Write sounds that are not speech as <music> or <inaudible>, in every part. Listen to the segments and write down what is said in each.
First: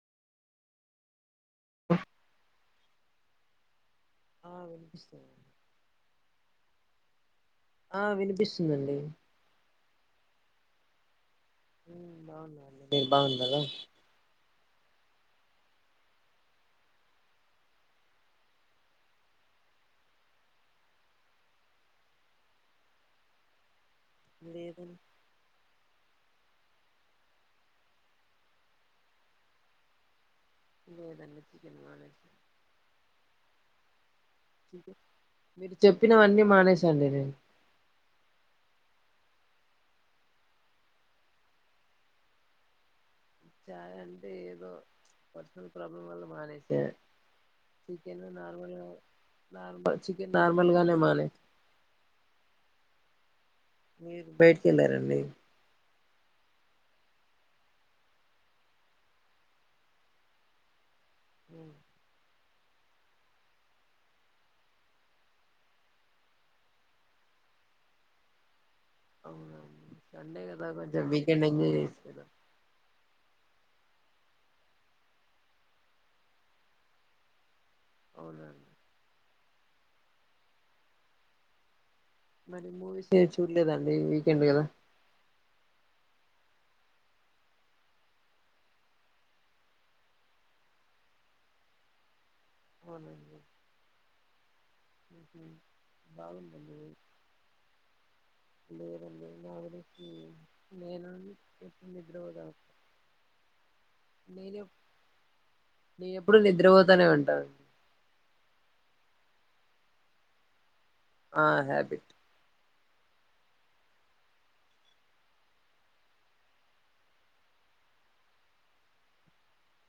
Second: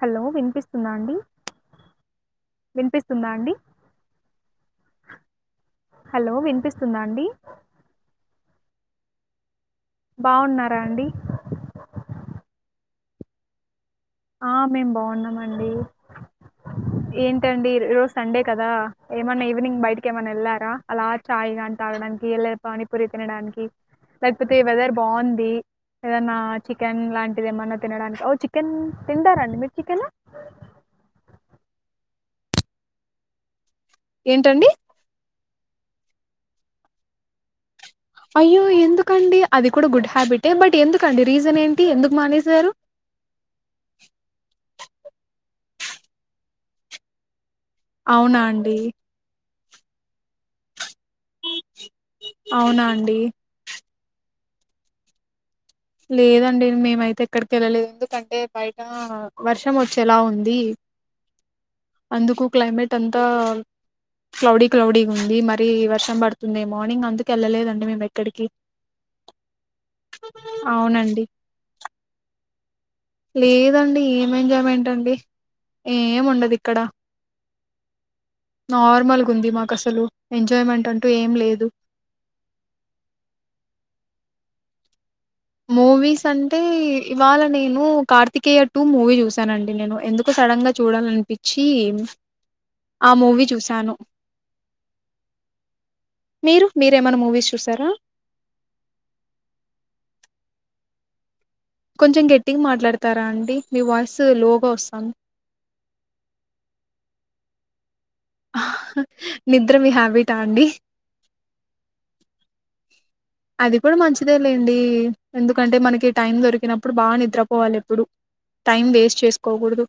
Hello వినిపిస్తుందా అండి. వినిపిస్త్. స్తుందా అండి. ఆ వినిపిస్తోంది. స్తుందాండి. ఆ వినిపిస్తుందండి. బావున్నారా అండి. హుమ్మ్ బాగున్నాండి మీరు బాగున్నారా. ఆ మేం బాగున్నామండి. ఏంటండి ఈ రోజు సండే కదా, ఏమన్నా ఈవినింగ్ బయటక్ ఏమన్నా ఏళ్ళారా అలా ఛాయ్ కానీ తాగడానికి, ఇలా పానీ పూరి తినడానికి. లేకపోతే వెదర్ లేదండి బాగుంది. ఏదన్నా చికెన్ లాంటిది, ఏమన్నా తినడానికి ఓ చికెన్. తింటారా అండి మీరు చికెన్. లేదండి చికెన్ <inaudible> ఏంటండీ. చికెన్ మీరు చెప్పినవన్నీ మానేశా అండి నేను. అయ్యో ఎందుకండి అది కూడా గుడ్ హ్యాబిటే, బట్ ఎందుకండి రీజన్ ఏంటి ఎందుకు మానేసారు. చాయ్ అంటే ఏదో. పర్సనల్ ప్రాబ్లమ్ వల్ల మానేస. చికెను అవునా నార్మల్ అండి గా. నార్మల్ చికెన్ నార్మల్గానే మా. అవునా అండి మీరు బయటికి వెళ్లారంండి లేదండి మేమైతే ఎక్కడికి వెళ్ళలేదు ఎందుకంటే బయట వర్షం వచ్చేలా ఉంది ఉమ్, అందుకు క్లైమేట్ అంతా క్లౌడీ క్లౌడీ గా ఉంది మరి వర్షం పడుతుందేమో అని అందుకు వెళ్ళలేదండి మేము ఎక్కడికి అలా కొంచం అవునండి వీకెండ్ ఎంజాయ్ చేయొచ్చు కదా లేదండి ఏం ఎంజాయ్మెంట్ అండి ఏం ఉండదు ఇక్కడ అవునండి నార్మల్ ఉంది మాకు అసలు ఎంజాయ్మెంట్ అంటూ ఏం లేదు మరి మూవీస్ ఏం చూడలేద అండి వీకెండ్ కదా మూవీస్ అంటే ఇవాళ నేను కార్తికేయ టూ మూవీ చూసానండి నేను ఎందుకో సడన్గా చూడాలనిపిచ్చి ఆ మూవీ చూశాను ఊహు మీరు బాగుందండి మీరేమైనా మూవీస్ చూసారా లేదండీ నాకు తెలిసి నేన అండి కొంచెం గెట్టిగా మాట్లాడతారా అండి మీ వాయిస్ నేను లోగా వస్తంది నేను ఎప్పుడు నిద్రపోతానే ఉంటానండి నిద్ర మీ హ్యాబిటా అండి ఆ హ్యాబిట్ అది కూడా మంచిదే లేండి ఎందుకంటే మనకి టైం దొరికినప్పుడు బాగా నిద్రపోవాలి ఎప్పుడు టైం వేస్ట్ చేసుకోకూడదు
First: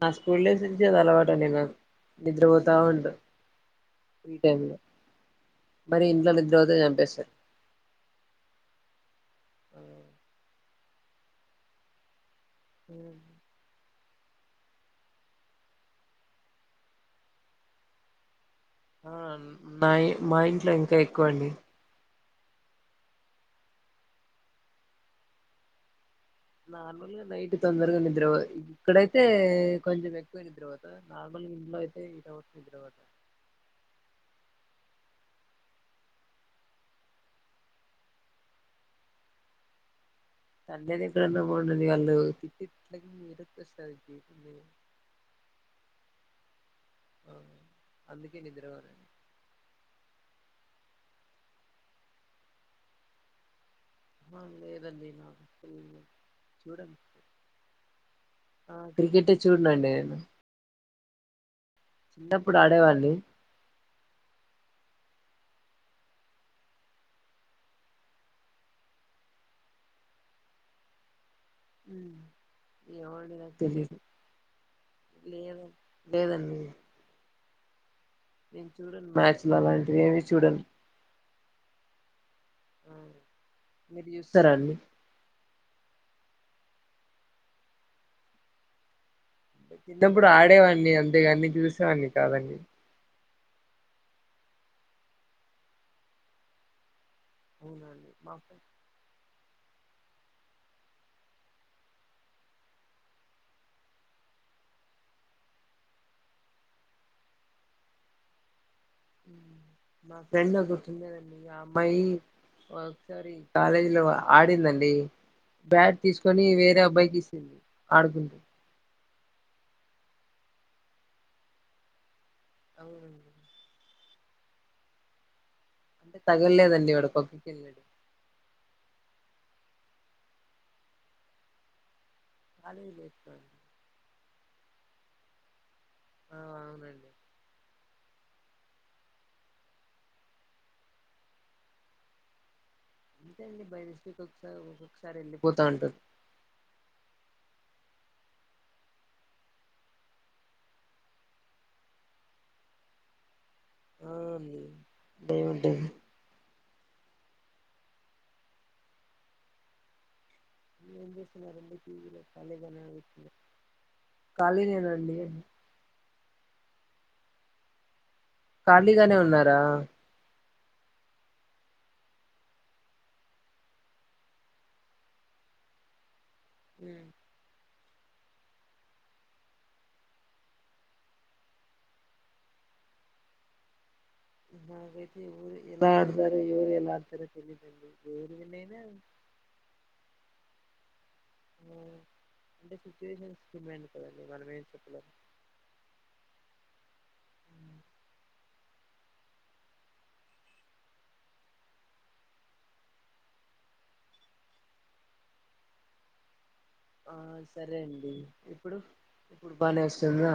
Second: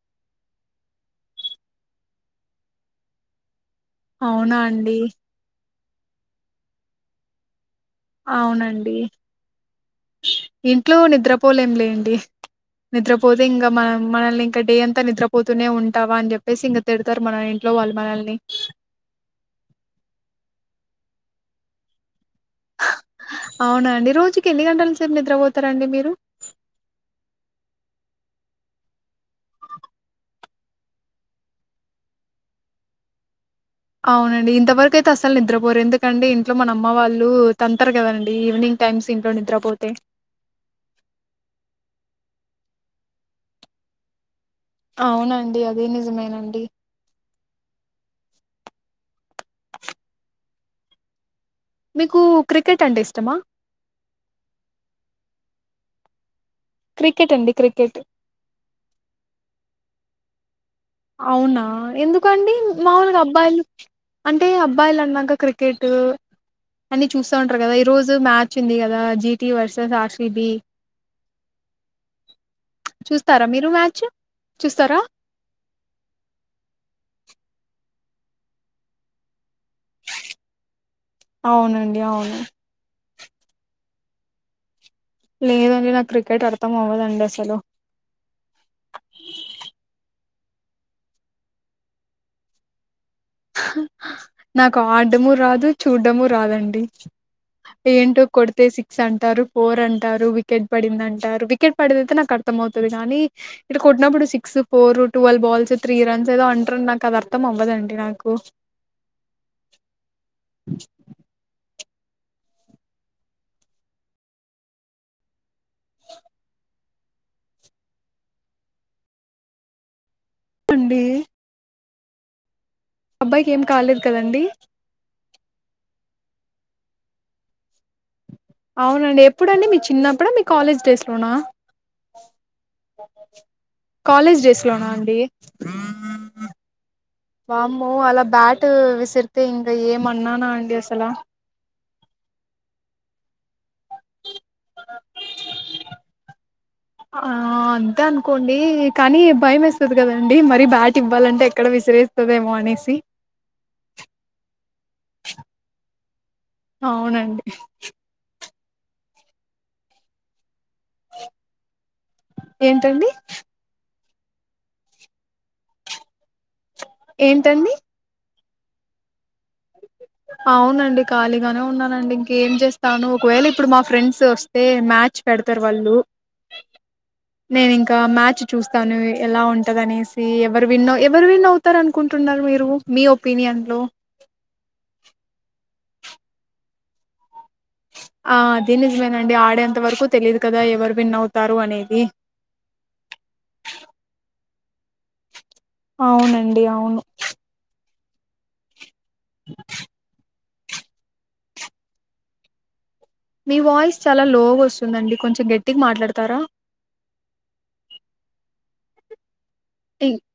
నా స్కూల్ డేస్ నుంచి అది అలవాటు అండి నేను నిద్రపోతా ఉంట అవునా అండి మరి ఇంట్లో నిద్రపోతే చంపేస్తారు అవునండి ఇంట్లో నిద్రపోలేం లేండి నిద్రపోతే ఇంగ మనం మనల్ని ఇంకా డే అంతా నిద్రపోతూనే ఉంటావా అని చెప్పేసి ఇంగ తిడతారు మన ఇంట్లో వాళ్ళు మనల్ని ఆ నా మా ఇంట్లో ఇంకా ఎక్కువ అండి అవునండి రోజుకి ఎన్ని గంటల సేపు నిద్రపోతారండి మీరు నార్మల్ గా నైట్ తొందరగా నిద్రపో ఇక్కడైతే కొంచెం ఎక్కువ నిద్రపోత తర్వాత నార్మల్ గా ఇంట్లో అయితే ఇట్ అ వస్తుయి తర్వాత అవునండి ఇంతవరకు అయితే అసలు నిద్రపోరు ఎందుకంటే ఇంట్లో మన అమ్మ వాళ్ళు తంతరు కదండి ఈవినింగ్ టైమ్స్ ఇంట్లో నిద్రపోతే అంటే నిద్ర అంత పోతది ఇగ వాళ్ళు తిట్టే తిట్లకు నిద్ర ఎట్ల వస్తాది నీకి అవునండి అదే నిజమేనండి అ అందుకే నిద్ర పోనండి మీకు క్రికెట్ అంటే ఇష్టమా ఆ లేదండి నాకు చూడండి క్రికెట్ అండి క్రికెట్ చూడండండి నేను అవునా ఎందుకండి చిన్నప్పుడు ఆడేవాడిని మాములుగా అబ్బాయిలు అంటే అబ్ మొబైల్ అన్నాక క్రికెట్ అన్ని చూస్తా ఉంటారు కదా ఈరోజు మ్యాచ్ ఉంది కదా జీటి వర్సెస్ ఆర్సీబి మ్మ్ ఎవడిదో మీరు తెలిదు మ్యాచ్? చూస్తారా? లేదమ్ లేదండి నేను చూడను మ్యాచ్ అవునండి అవును ఆ! మీరు చూస్తారా అండి లేదండి నాకు క్రికెట్ అర్థం అవ్వదండి అసలు అంటే చిన్నప్పుడు ఆడేవాన్ని అంతేగాని చూసేవాన్ని కాదండి నాకు ఆడ్డము రాదు చూడ్డము రాదండి అవునండి ఏంటో మా ఫ్రెండ్ కొడితే సిక్స్ అంటారు ఫోర్ అంటారు వికెట్ పడింది అంటారు వికెట్ పడేది అయితే నాకు అర్థం అవుతది కానీ ఇక్కడ కొట్టినప్పుడు six four twelve balls three runs ఏదో అంటారు నాకు అది అర్థం అవ్వదండి నాకు ఓ మ్మ్ మా ఫ్రెండ్ ఒకతుండేదండి యాప్ అమ్మాయి ఒకసారి కాలేజీ లో ఆడిందండి బ్యాట్ తీసుకొని వేరే అబ్బాయికి ఇసింది ఆడుకుంటూ ఆండీ అవునండి అబ్బాయికి ఏం కాలేదు కదండీ అంటే తగలలేదండి వాడు పక్క్కకెళ్ళాడు అవునండి ఎప్పుడండి మీ చిన్నప్పుడా మీ కాలేజ్ డేస్ లోనా కాలేజ్ లేస్తాండి కాలేజ్ డెస్ పోనా అండి ఆ అవునండి వామ్ మో అలా బ్యాట్ విసిరితే ఇంకా ఏమన్నానా అండి అసలా అంతే అండి బై మిస్టేక్ ఒకసారి ఒక్కొక్కసారి వెళ్ళిపోతా ఉంటది ఆ అంతే అనుకోండి కానీ భయమేస్తాది కదండి మరీ బ్యాట్ ఇవ్వాలంటే ఎక్కడ విసిరేస్తదేమో అనేసి ఆ అండి బే అంటే అవునండి ఏం చేస్తున్నారండి టీవీ లే కాలిగానే ఏంటండి? కూర్చున్నా కాళినేనండి ఏంటండి ఖాళీగానే ఉన్నారా అవునండి ఖాళీగానే ఉన్నానండి ఇంకేం చేస్తాను ఒకవేళ ఇప్పుడు మా ఫ్రెండ్స్ వస్తే మ్యాచ్ పెడతారు వాళ్ళు మ్మ్ నేను ఇంకా మ్యాచ్ చూస్తాను ఎలా ఉంటది అనేసి ఎవరు విన్ ఎవరు విన్ అవుతార అనుకుంటున్నారు మీరు మీ ఒపీనియన్లో నాకైతే ఎవురు ఎలా ఆడతారో ఎవరు ఎలా ఆడతారో తెలీదు ఆ అదే నిజమేనండి ఆడేంత వరకు తెలిదు కదా ఎవర్ విన్నవ్ మ్మ్ అంటే సిచ్యువేషన్స్ డిమాండ్ కదండి మనం ఏం చెప్పలేం అవునండి అవును మీ వాయిస్ చాలా లోగా వస్తుందండి కొంచెం గట్టిగా మాట్లాడతారా ఆ సరే అండి ఇప్పుడు ఇప్పుడు బానే టి వస్తుందా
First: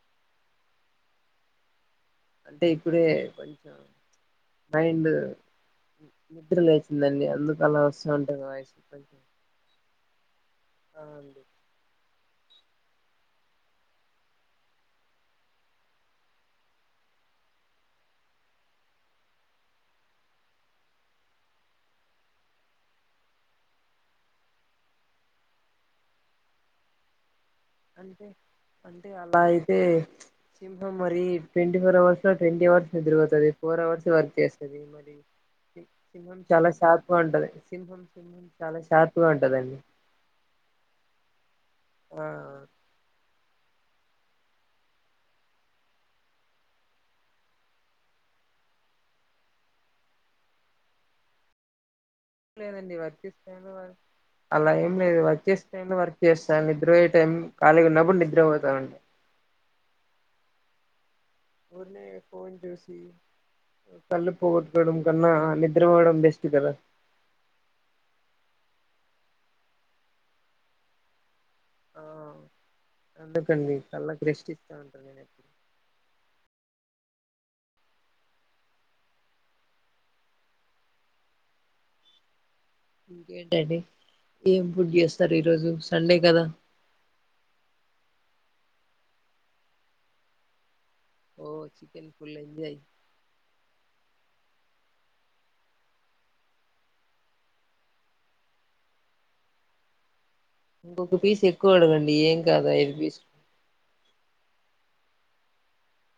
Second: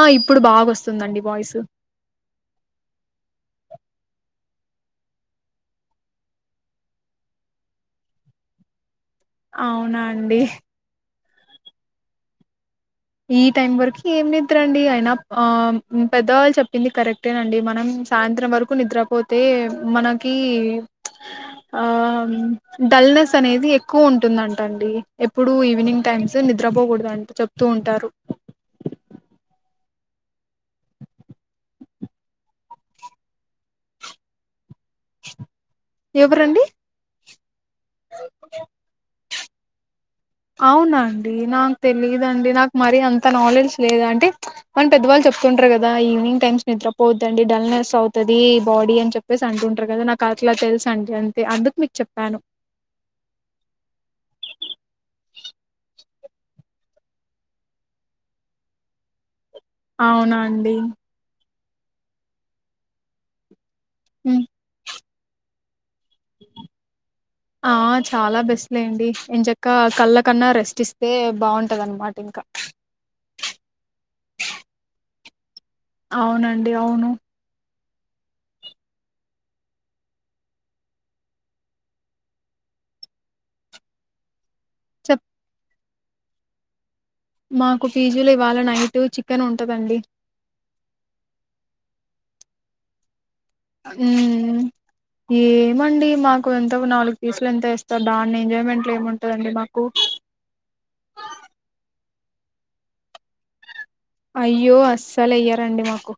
ఆ ఇప్పుడు బాగోస్తు దండి వాయ్స్ అంటే ఇప్పుడే కొంచెం మైండ్ నిద్ర లేచిందండి అందుకు అలా వస్తూ ఉంటుంది వాయిసు కొంచెం అవునా అండి ఆ అండి ఈ టైం వరకు ఏం నిద్ర అండి అయినా ఆ పెద్దవాళ్ళు చెప్పింది కరెక్టేనండి మనం సాయంత్రం వరకు నిద్రపోతే మనకి ఆ డల్నెస్ అనేది ఎక్కువ ఉంటుందంట అండి ఎప్పుడు ఈవినింగ్ టైమ్స్ నిద్రపోకూడదు అంట చెప్ అంటే అంటే అలా అయితే సింహం మరి ట్వంటీ ఫోర్ అవర్స్ లో ట్వంటీ అవర్స్ నిద్రపోతది ఫోర్ అవర్స్ వర్క్ చేస్ మరి మరి సింహం ఎవరండి చాలా షార్ప్ గా ఉంటది సింహం సింహం చాలా షార్ప్ గా ఉంట్ రండి అవునండి నా తెలీదండి నాకు మరీ అంత నాలెడ్జ్ లేదా అంటే మన పెద్దవాళ్ళు చెప్తుంటారు కదా ఈవవినింగ్ టైమ్స్ నిద్రపోద్ద్దండి డల్నెస్ అవుతుంది బాడీ అని చెప్పేసి అంటుంటారు కదా నాకు అట్లా తెలుస అండి అంతే అందుకు మీకు చెప్ ఏం లేదండి వర్క్స్తా అలా ఏం లేదు వర్స్త టై వర్క్ చేస్తాను నిద్రయే టైం ఖాళీ ఉన్నప్పుడు నిద్ర పోతామండి అవునా అండి ఊరిని ఫోన్ చూసి హ్మ్. తల్నపోవద్దడం కన్నా నిబ్ ఆ చాలా బెస్ట్ లేండి ఇం చెక్క కళ్ళ కన్నా రెస్ట్ ఇస్తే ఆ బాగుంటదనమాట ఇంకా అందుకండి కళ్ళా క రెష్టి ఇస్తా ఉంట నేను ఎప్పుడు అవునండి అవును ఇంకేటండి ఏం ఫుడ్ చెప్ చేస్తార్ ఈ రోజు సండే కదా మాకు పీజీ లో ఇవాళ నైట్ చికెన్ ఉంటుందండి ఓ చికెన్ ఫుల్ ఎంజాయ్ ఉమ్ ఏమండి మాకు ఎంత నాలుగు పీసులు ఎంత ఇస్తారు దాన్ని ఎంజాయ్మెంట్లు ఏముంటందండి మాకు ఇంకొక పీస్ ఎక్కువ అడగండి ఏం కాదు ఐదు పీస్ అయ్యో అస్సలు ఎయ్యారండి మాకు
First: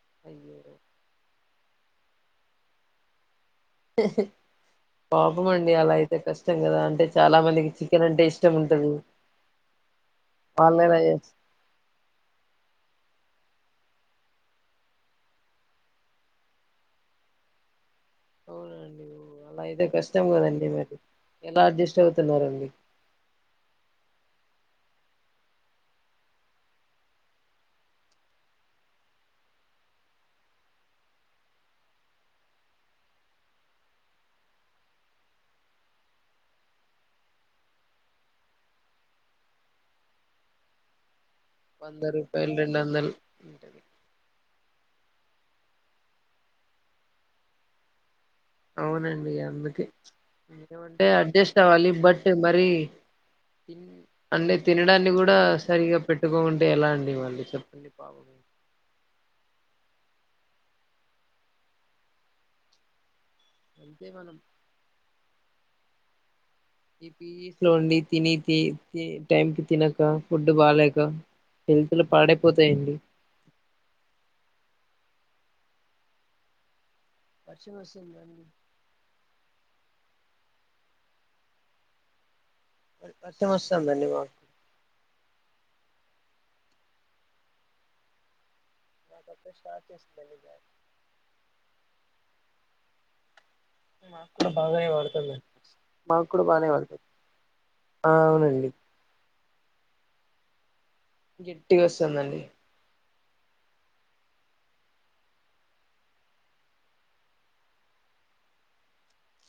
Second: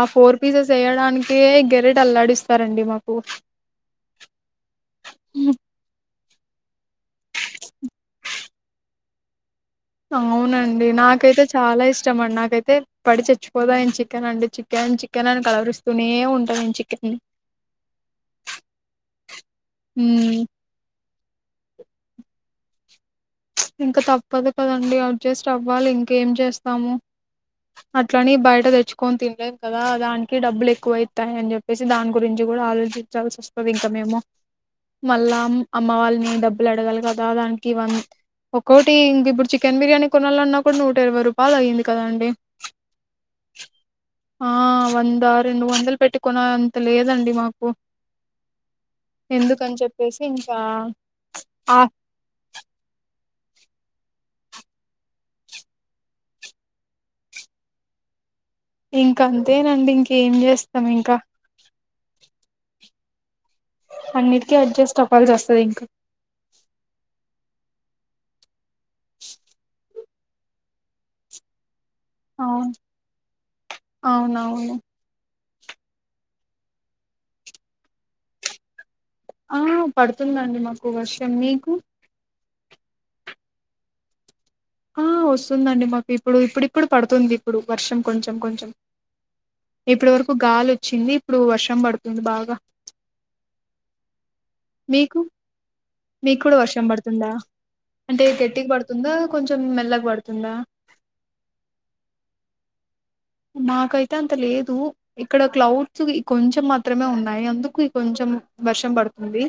ఆ ఫోర్ అయ్యో పీసెస్ ఎయడానిక్ ఏ గెరెట్ అల్లాడిస్తారండి మాకు పాపం అండి అలయి కష్టం కదా అంటే చాలా మందికి చికెన్ అంటే ఇష్ టం ఉంటది వాళ్ళు అవునండి ఎలా చేస్ నాకైతే చాలా ఇష్టం అండి నాకైతే పడిచచ్చ మర్చిపోదా చికెన్ అండి చికెన్ చికెన్ అని కలరిస్తూనే ఉంటుంది చికెన్ అవునండి అలా అయితే కష్టం మ్మ్ కదండి మరి ఎలా అడ్జస్ట్ అవుతున్నడి ఇంకా తప్పదు కదండి అట్ చేస్ట్ అవ్వాలి ఇంక ఏం చేస్తాము అట్లని బయట తెచ్చుకొని తినలేము కదా దానికి డబ్బులు ఎక్కువవుతాయి అని చెప్పేసి దాని గురించి కూడా ఆలోచించాల్సి వస్తుంది ఇంకా మేము మళ్ళా అమ్మ వాళ్ళని డబ్బులు అడగాలి కదా దానికి వన్ ఒక్కొటి ఇంక ఇప్పుడు చికెన్ బిర్యానీ కొనాలన్నా కూడా నూట ఇరవై రూపాయ పంద రూపాయలు రెండందలు ఉంట ఆ వంద రెండు వందలు పెట్టుకున్న అంత లేదండి మాకు అవునండి ఎందుకని చెప్పేసి ఇంకా అందుకేేమంటే అడ్జస్ట్ ఆ అవ్వాలి బట్ మరి అంటే తినడాన్ని కూడా సరిగా పెట్టుకో ఉంటే ఎలా అండి మళ్ళీ చెప్పండి పాప ఇంకా అంతేనండి ఇంక ఏం చేస్తాం ఇంకా అంతే మనం అన్నిటికి అడ్జెస్ట్ టప్పాలస్త సరే ఇంకా ఈ పస్ లోండి తిని టైం కి తినక ఫుడ్డు బాాలేక హల్తులు అవును పాడైపోతాయండి అవునవును పశ్చిమ వచం ఆ పడుతుందండి మాకు వర్షం మీకు అసమస్తం ధన్యవాద ఆ వస్తుందండి మాకు ఇప్పుడు ఇప్పుడుప్పుడు పడుతుంది ఇప్పుడు వర్షం కొంచెం కొంచెం మాకప్పుడే స్టార్ట్ ఇప్పటి వరకు చేసిందండి గాలి వచ్చింది ఇప్పుడు వర్షం పడుతుంది త బాగా మాక్కడ బాగా మీకు వాడుతుంది మీకు కూడా వర్షం పడుతుందా ఆ అంటే గట్టికి అవునండి పడుతుందా కొంచెం మెల్లగా పడుతుందా గటి బస్తందండి మాకైతే అంత లేదు ఇక్కడ క్లౌడ్స్ కొంచెం మాత్రమే ఉన్నాయి అందుకు కొంచెం వర్షం పడుతుంది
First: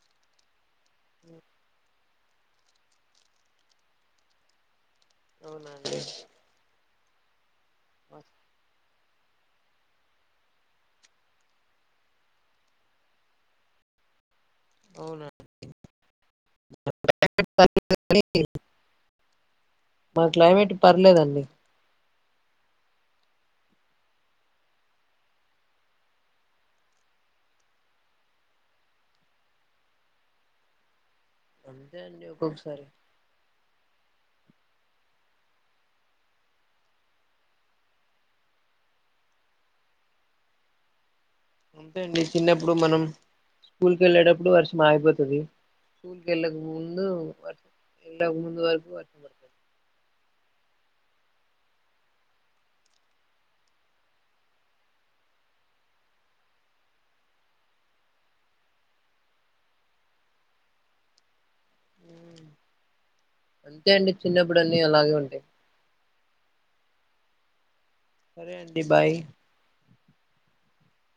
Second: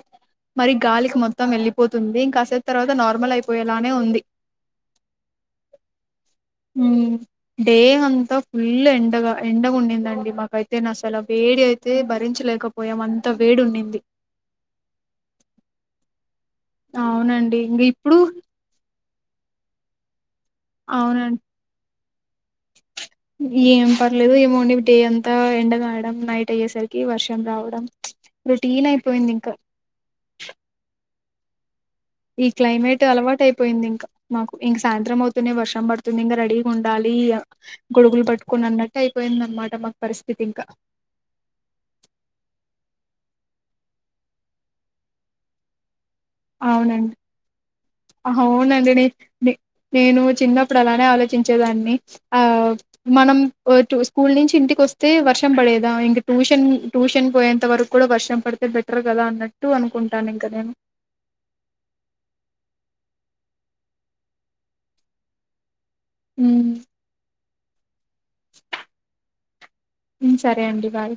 మరి గాలికి మొత్తం వెళ్లిపోతుంది ఉంది ఇంకాసే తర్వాత నార్మల్ అయిపోయేలానే ఉంది అవునాండి హ డే అంత ఇల్లు ఎండగా ఎండగా ఉందండి మాకైతే నా అసలు వేడి అయితే భరించలేకపోయాం అంత వేడి ఉండింది అవునా అండి అవునండి ఇంకా ఇప్పుడు బస్ క్లైమేట్ అవునండి పర్లేదండి ఏం పర్లేదు ఏమో అండి డే అంతా ఎండగాయడం నైట్ అయ్యేసరికి వర్షం రావడం రొటీన్ అయిపోయింది ఇంకా అది ఈ క్లైమేట్ అలవాటు అయిపోయింది ఇంకా మాకు ఇంక సాయంత్రం అవుతునే వర్షం పడుతుంది ఇంకా రెడీగా ఉండాలి, గొడుగులు పట్టుకొని అన్నట్టు అయిపోయింద అన్నమాట మాకు పరిస్థితి ఇంకా అంతే అండి చిన్నప్పుడు మనం స్కూల్ క వెళ్ళేటప్పుడు వర్ష మాగిపోతుది సూల్కెకీ వెళ్ళాక ముందు అవునండి వ అవునండి నేను నే ను నువ్ చిన్నపుడు అలా ఆలోచించేదాని అ మనం స్కూల్ ను ఇంటికి వస్తే వర్షం పడేదా, ఇం టూషన్ టూషన్ పోయేంత వరకు కూడా వర్షం పడితే బెటర్ కదా అన్నట్టు అనుకుంటాను ఇంక నేను మ్ అంతే అండి చిన్నప్పుడు అన్నీ అలాగే ఉంటాయి మ్ సరే అండి భాయి మ్ సరే అండి బాయ్